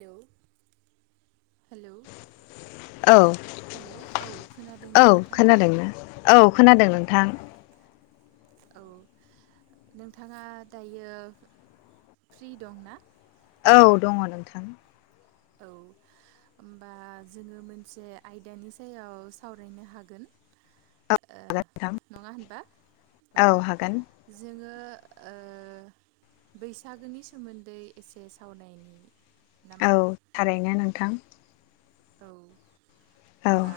Hello hello औ hello औ खोनादोंना नोंथा औ खोनादोंना खोनादों। औ खोनादों नोंथां। औ नोंथाङा दायो फ्रि दं ना? औ दङ नोंथां। औ होमबा जोङो मोनसे आयदानि सायाव सावरायनो हागोन। औ ओ नोंथां नङा होनबा औ जोङो ओ बैसागोनि सोमोन्दै एसे सावनायनि औ नामा? थारैनो नोंथां। औ औ होमबा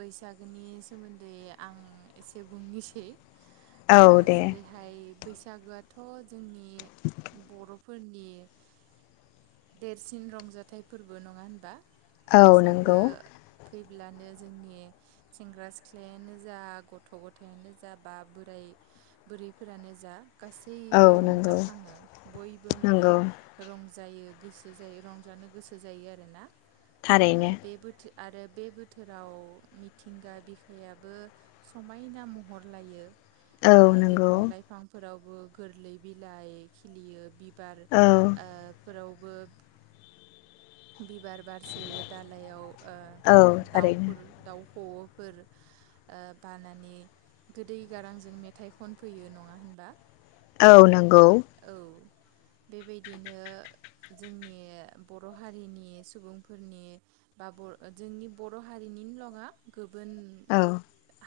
बैसाग नि सोमोन्दै आं एसे बुंनोसै ओ औ दे जेरैहाय बैसा सागोआथ' [unintelligible] फोरनि देरसिन रंजाथाइफोरबो नङा होनबा? औ बैसागो नंगौ फै ब्लानो जोंनि सेंग्रा सिख्लायानो जा गथ' गथायानो जा बा बोराय बुरैफोरानो जा औ गासैबो नंगौ रंजाखाङो बयबो माने नंगौ रंजायो। गोसो जायो रंजानो गोसो जायो आरोना ओ थारैनो। बे बोथोर आरो बे बोथोराव मिथिंगा बिखायाबो समायना महर लायो औ नंगौ बिफां लाइफांफोराव गोरलै बिलाइ खिलियो औ ओ फोराव बिबार बारो दालायाव औ थारैनो दाउफोर दाउ खवौ'फोर बानानै गोदै गारांजों मेथाइ खनफैयो नङा होनबा औ नंगौ औ। बेबायदिनो जोंनि बर' हारिनि सुबुंफोरनि बा ब ओ जोंनि बर' हारिनिल नङा गु बोन औ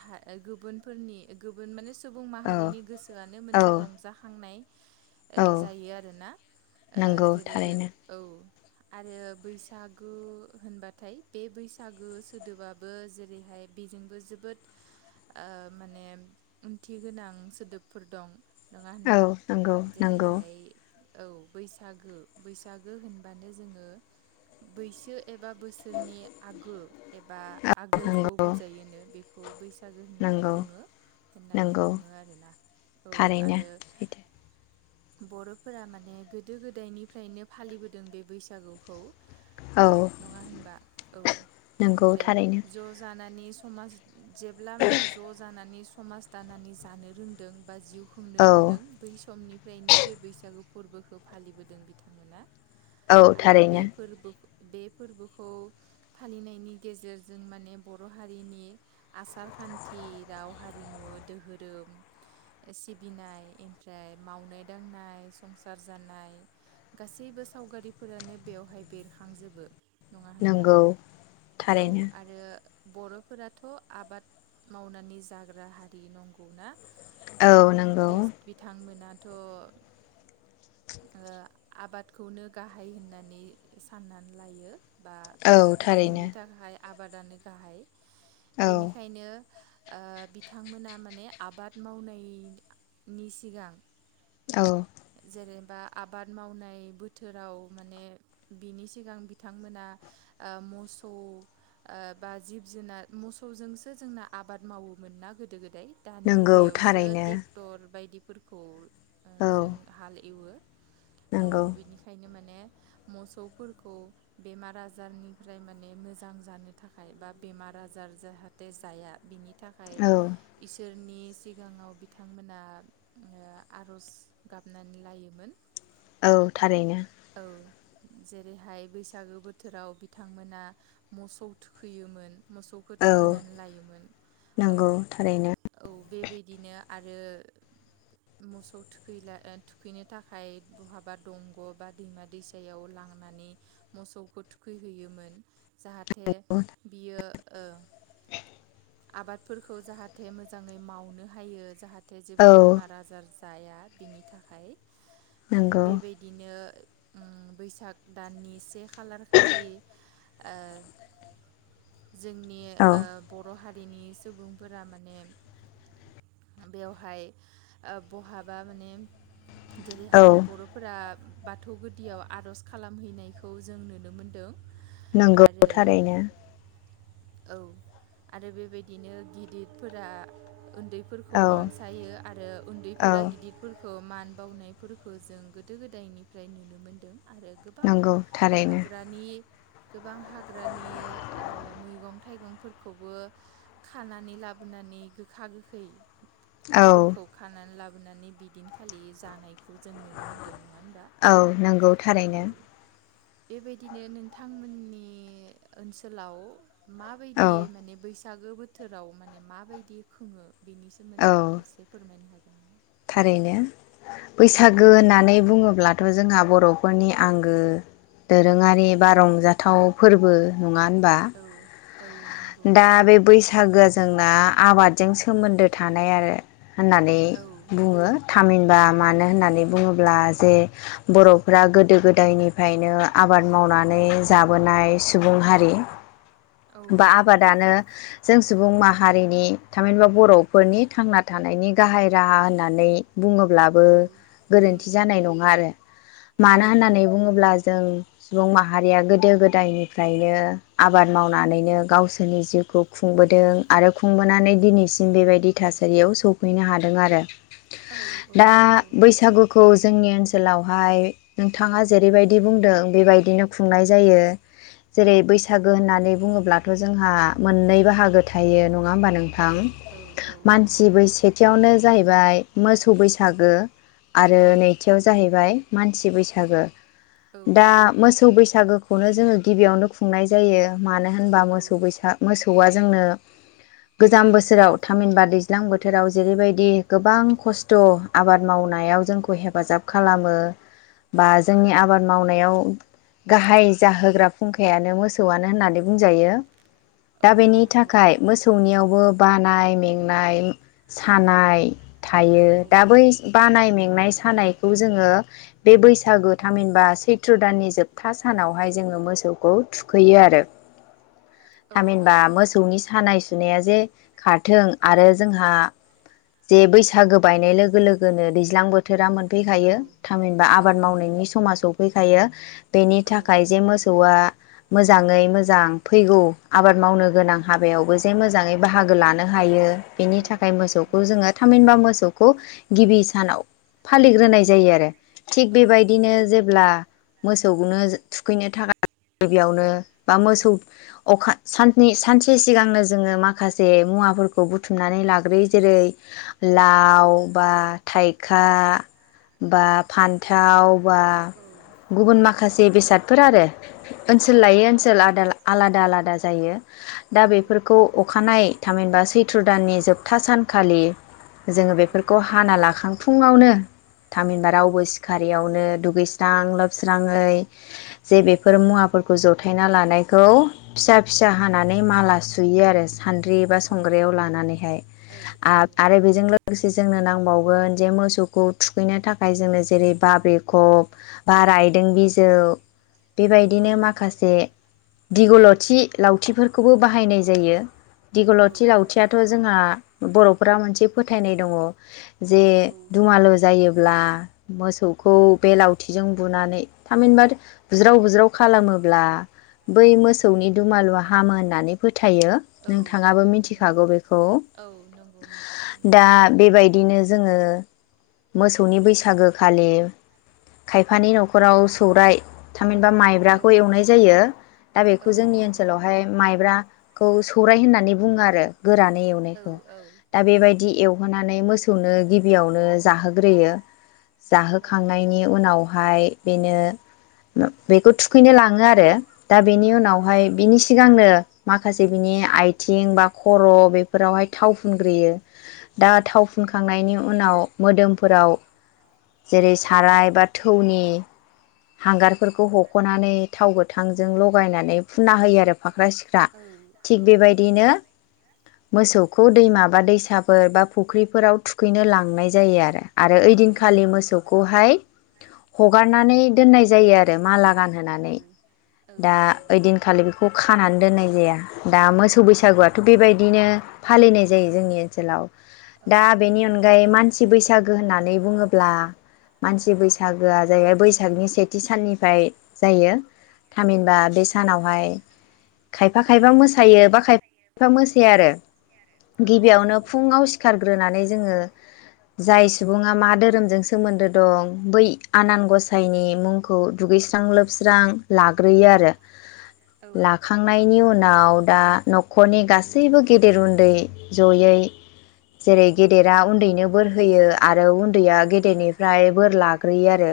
हा ओ गुबुनफोरनि ओ गुबुन माने सुबुं औ माहारिनि गोसोआनो औ मोनसे रंजाखांनाय। ओ औ जायो आरोना ओ नंगौ जेरै थारैनो औ। आरो बैसागु होनबाथाय बे बैसागु सोदोबाबो जेरैहाय बेजोंबो जोबोद ओ माने ओंथि गोनां सोदोबफोर दं। नङा औ होनबा? नंगौ नंगौ जेरैहाय। औ बैसागो बैसागो होनबानो जोङो बैसो एबा बोसोरनि आगो एबा आगोलखौ नंगौ बुजायोनो बेखौ बैसागो होननानै नंगौ बुङो होननानै नंगौ बुङो आरोना औ थारैनो आरो। सैथो बर'फोरा माने गोदो गोदायनिफ्रायनो फालिबोदों बे बैसागुखौ। औ नङा होनबा औ नंगौ ओमफ्राय थारैनो ज' जानानै। समाज जेब्ला माने ज' जानानै स समाज दानानै जानो रोंदों बा जिउ खुंनो औ रोंदों। समनिफ्रायनो बे बैसागु फोरबोखौ फालिबोदों बिथांमोना। औ आरो बे थारैनो फोरबो बे फोरबोखौ फालिनायनि गेजेरजों माने बर' हारिनि आसार खान्थि राव हारिमु दोहोरोम सिबिनाय ओमफ्राय मावनाय दांनाय संसार जानाय गासैबो सावगारिफोरानो बेवहाय बेरखांजोबो। नङा होनबा नंगौ औ थारैनो आरो। बर'फोराथ' आबाद मावनानै जाग्रा हारि नंगौना? औ नोंगौ। मोनाथ' ओ आबादखौनो गाहाय होननानै साननानै लायो। बा औ थारैनो बिथांमोननि थाखाय। आबादानो गाहाय। औ बिनिखायनो ओ बिथांमोना माने आबाद मावनायनि। नि सिगां। औ। जेरेबा आबाद मावनाय बोथोराव माने बिनि सिगां बिथांमोना ओ मोसौ बा जिब जुनार मोसौजोंसो जोंना आबाद मावोमोन ना गोदो गोदाय। दानि नंगौ मुगायावसो थारैनो ट्रेक्टर बायदि फोरखौ औ जों हाल एवो। औ नंगौ बेनिखायनो माने माने मोसौफोरखौ बेमार आजारनिफ्राय माने मोजां जानो थाखाय बा बेमार आजार जाहाथे जाया बिनि नि थाखाय औ इसोर नि सिगाङाव बिथांमोना ओ आर'ज गाबनानै लायोमोन। औ थारैनो। औ जेरैहाय बैसागो बोथोराव बिथांमोना मोसौ थुखैयोमोन। मोसौखौ औ थुखैनानै लायोमोन औ नंगौ थारैनो औ। बेबायदिनो आरो मोसौ थु थुखैला थुखैनो थाखाय बहाबा दंग' बा दैमा दैसायाव लांनानै मोसौखौ थुखैहैयोमोन। जाहाथे बियो ओ आबादफोरखौ जाहाथे मोजाङै मावनो हायो जाहाथे जेबो औ बेमार आजार जाया बिनि थाखाय आरो नंगौ बेबायदिनो उम बैसाग दाननि से खालार खालि ओ जोंनि ओ औ बर' हारि। बिनि सुबुंफोरा माने बेयावहाय ओ बहाबा माने औ जेरैहाय बर'फोरा बाथौ गुदियाव आर'ज खालामहैनायखौ जों नुनो मोनदों। नंगौ आरो थारैनो। औ आरो बेबायदिनो गिदिरफोरा उन्दैफोरखौ औ अनसायो आरो औ उन्दैफोरा गिदिर मान बावनायफोरखौ जों गोदो गोदायनिफ्राय नुनो मोनदों। आरो गोबां नंगौ थारैनो हाग्रानि गोबां हाग्रानि ओ मैगं मैगं थाइगंफोरखौबो खानानै लाबोनानै गोखा गोखै औ फोरखौ खानानै लाबो [unintelligible] दिनखालि जानाय खौ जों नुनो मोनदों नङा होनबा औ नंगौ औ थारैनो बेबायदिनो नोंथांमोननि ओनसोलाव माबायदि औ माने बैसाग सागो बोथोराव माने माबायदि खोङो बिनि औ सोमोन्दै एसे फोरमायनो हागोन थारैनो ना? बैसागो औ होननानै बुङोब्ला थ' जोंहा बर'फोरनि आंगो दोरोङारि बा रंजाथाव फोरबो नङा होनबा औ औ नंगौ दा बे बैसागोआ जोंना आबादजों सोमोन्दो थानाय आरो होननानै औ बुङो थामिनबा औ मानो होननानै औ बुङोब्ला जे बर'फ्रा गोदो गोदायनिफ्रायनो आबाद मावनानै जाबोनाय सुबुं हारि औ बा नंगौ आबादानो जों सुबुं मा हारिनि थामहिनबा बर'फोरनि थांना थानायनि गाहाय राहा होननानै बुङोब्लाबो औ औ गोरोन्थि जानाय नङा आरो औ मानो होननानै नंगौ बुङोब्ला जों सुबुं माहारिया गोदो गोदायनिफ्रायनो आबाद मावनानै बिदिनो गावसोरनि जिउखौ खुंबोदों आरो खुंबोनानै दिनैसिम बेबायदि थासारियाव सौफैनो हादों आरो औ औ दा नंगौ बैसागुखौ जोंनि ओनसोलावहाय नोंथाङा जेरैबायदि बुंदों बेबायदि बिदिनो औ खुंनाय जायो जेरै औ बैसागु होननानै बुङो थ' जोंहा मोननै बाहागो थायो नंङा होमबा औ नोंथां औ नंगौ मानसिबो सेथियावनो जाहैबाय मोसौ बैसागो आरो औ नैथियाव जाहैबाय मानसि बैसागो औ दा मोसौ बैस सागुखौनो जोङो गिबियावनो खुंनाय जायो मानो होनबा औ मो मोसौ बैसा मोसौआ जोंनो गोजाम बोसोराव थामिनबा दैज्लां बोथोराव जेरैबायदि गोबां खस्थ आबाद मावनायाव जोंखौ हेफाजाब खालामो बा औ जोंनि आबाद मावनायाव गाहाय जाहोग्रा फुंखायानो मोसौआनो होननानै बुंजायो दा बेनि नंगौ थाखाय मोसौनियावबो बानाय मेंनाय सानाय थायो औ दा बै बानाय औ मेंनाय सानायखौ जोङो बे बैसागु थामहिनबा सैथ्र दाननि जोबथा सानावहाय जोङो मोसौखौ थुखैयो आरो औ थामहिनबा नंगौ मोसौनि सानाय सुनाया जे खारथों आरो जोंहा जे बैसागो बायनाय लोगो लोगोनो दैज्लां बोथोरा मोन औ फैखायो थामहिनबा औ नंगौ औ आबाद नंगौ मावनायनि समा सफै खायो बेनि औ थाखाय जे मोसौआ मोजाङै मोजां फैगौ आबाद मावनो गोनां हाबायावबो जे मोजाङै बाहागो लानो हायो बेनि थाखाय औ मोसौखौ नंगौ जोङो थामहिनबा मोसौखौ गिबि सानाव फालिग्रोनाय जायो आरो थिग बेबायदिनो जेब्ला मोस सौनो थुखैनो थाखाय गिबियावनो बा मोसौ अखा सान सानसे सिगांनो जोङो माखासे मुवाफोरखौ बुथुमनानै लाग्रोयो जेरै लाव बा थाइखा बा फान्थाव बा औ औ गुबुन माखासे से बेसादफोर आरो औ नंगौ औ ओनसोल लायो ओनसोल आदाला आलादा आलादा जायो दा बेफोरखौ अखानाय थामहिनबा सैथ थ्र दाननि जोबथा सानखालि जोङो बेफोरखौ हाना लाखां फुङावनो थामहिनबा रावबो सिखारियावनो दुगै स्रां लोबस्राङै जे बेफोर मुवाफोरखौ जथायना लानाय खौ फिसा फिसा हानानै माला सुयो आरो सान्द्रि बा संग्रायाव लानानैहाय आ आरो बेजों लोगोसे जोंनो नांबावगोन जे मोसौखौ थुखैनो थाखाय जोङो जेरै बाब्रेखब बा रायदों बिजौ बेबायदिनो माखासे दिगलथि लावथिफोरखौबो बाहायनाय जायो औ दिगलथि औ लावथियाथ नंगौ जोंहा बर [unintelligible] मोनसे फोथायनाय दङ जे औ दुमालु जायो ब्ला मोसौखौ बेलावथिजों बुनानै थामहिनबा बुज्राव बुज्राव खालामोब्ला बै औ मोसौनि दुमालुआ हामो होननानै फो फोथायो औ नोंथाङाबो औ मिथिखागौ नंगौ बेखौ औ नंगौ मिथियो दा नोंथां। बेबायदिनो जोङो मोसौनि बैसागोखालि खायफानि नखराव सौराय औ थामहिनबा औ माइब्राखौ एवनाय जायो। दा औ बेखौ जोंनि नंगौ। ओनसोलावहाय माइब्रा ना खौ सौराय होननानै बुङो आरो। गोरानै औ एवनायखौ औ दा औ बेबायदि एवहोनानै मोस खौनो गिबियावनो जाहोग्रोयो। औ जाहोखांनायनि उनावहाय बेनो बेखौ थुखैनो लाङो आरो। दा बेनि उनावहाय बिनि सिगांनो माखासे बिनि आथिं बा खर बेफोरावहाय थाव फुनग्रोयो दा थाव फुनखांनायनि उनाव मोदोमफोराव जेरै साराय बा थौनि हांगारफोरखौ हखनानै थाव गोथां ज जों लगायनानै फुना होयो आरो फाख्रा सिख्रा थिग औ नंगौ। बेबायदिनो मोसौ खु दैमा बा दैसाबो बा फुख्रिफोराव थुखैनो लांनाय जायो आरो आरो ओइदिनखालि मोसौखौहाय हगारनानै दोननाय जायो आरो माला गानहोनानै। दा औ ओइदिनखालि बेखौ खानानै दोननाय जाया। दा मोसौ बैसागुआथ बेबायदिनो फालिनाय जायो जोंनि ओनसोलाव दा औ बेनि अनगायै मानसि बैसागो होननानै बुङोब्ला मानसि बैसागोआ जाहैबाय बैसागनि सेथि साननिफ्राय जायो। थामहिनबा बे सानावहाय खायफा खायफा मोसायो बा खायफा खायफा मोसाया आरो औ गिबियावनो फुङाव सिखारग्रोनानै जोङो जाय सुबुङा मा धोरोमजों सोमोन्दो दं बै आनान गसायनि मुंखौ दुगैस्रां लोबस ज्रां लाग्रोयो आरो लाखांनायनि उन उनाव दा नखरनि गासैबो गेदेर उन्दै जयै जेरै गेदेरा उन्दैनो बोर होयो आरो उन्दैया गेदेरनिफ्राय बोर लाग्रोयो आरो।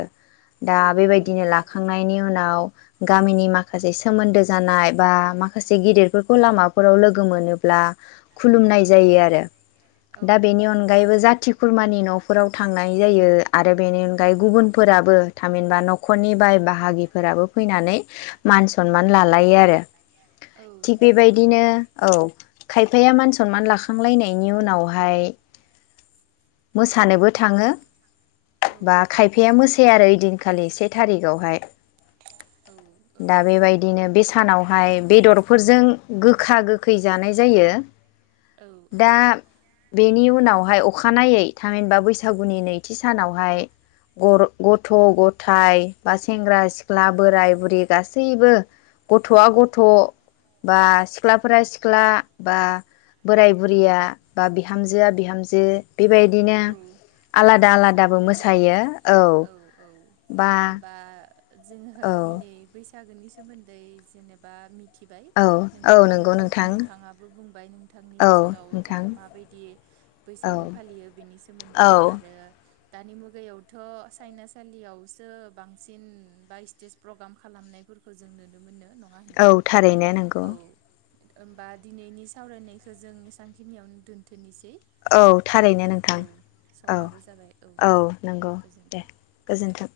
दा औ बेबायदिनो लाखांनायनि उनाव गामिनि माखासे सोमोन्दो जानाय बा माखासे गिदिरफोरखौ लामाफोराव लोगो मोनोब्ला खुलुमनाय जायो आरो। दा बेनि अनगायैबो जाथि खुरमानि नफोराव थांनाय जायो आरो बेनि अनगायै गुबुनफोराबो थामहिनबा नखरनि बाय बाहागिफोर फैनानै मान सनमान लालायो आरो औ थिग नंगौ बेबायदिनो औ खाय फाया मान सनमान लाखांलायनायनि उनावहाय मोसानोबो थाङो औ बा खायफाया मोसाया आरो इदिन खालि से थारिगावहाय। औ दा बेबायदिनो बे सानावहाय बेदरफोरजों गोखा गोखै जानाय जायो। औ दा औ बेनि उनाव हाय अखानायै थामहिनबा बैसागुनि नैथि सानावहाय गर गथ' गथाय बा सेंग्रा सि ख्ला बोराय बुरि गासैबो गथ'आ गथ' बा सिख्लाफोरा सिख्ला बा बोराय बुरैया बा बिहामजोआ बिहामजो बेबायदिनो औ आलादा आलादाबो मोसाहैयो आरोना मोसायो औ बा होमबा जोङो औ दिनै बै सागोनि सोमोन्दै जेनेबा मि थिबाय औ औ नोंथाङानो नंगौ बुं नोंथां नोंथाङाबो बुंबाय नोंथांनि औ ओनसोलाव जा नोंथां माबायदि औ बैसागो फालियो सोमोन्दै औ आरो दानि मुगायावथ' सायनासालियावसो बांसिन बा स्टेज प्रग्राम खालामनायफोरखौ जों नुनो मोनो। नङा औ होनबा थारैनो नंगौ। औ होमबा दिनैनि सावरायनायखौ जों एसां खिनियावनो दोनथ'नोसै। औ थारैनो नों थां औ औ समाबो जाबाय औ दे नंगौ गोजोन्थों दे गोजोन्थों।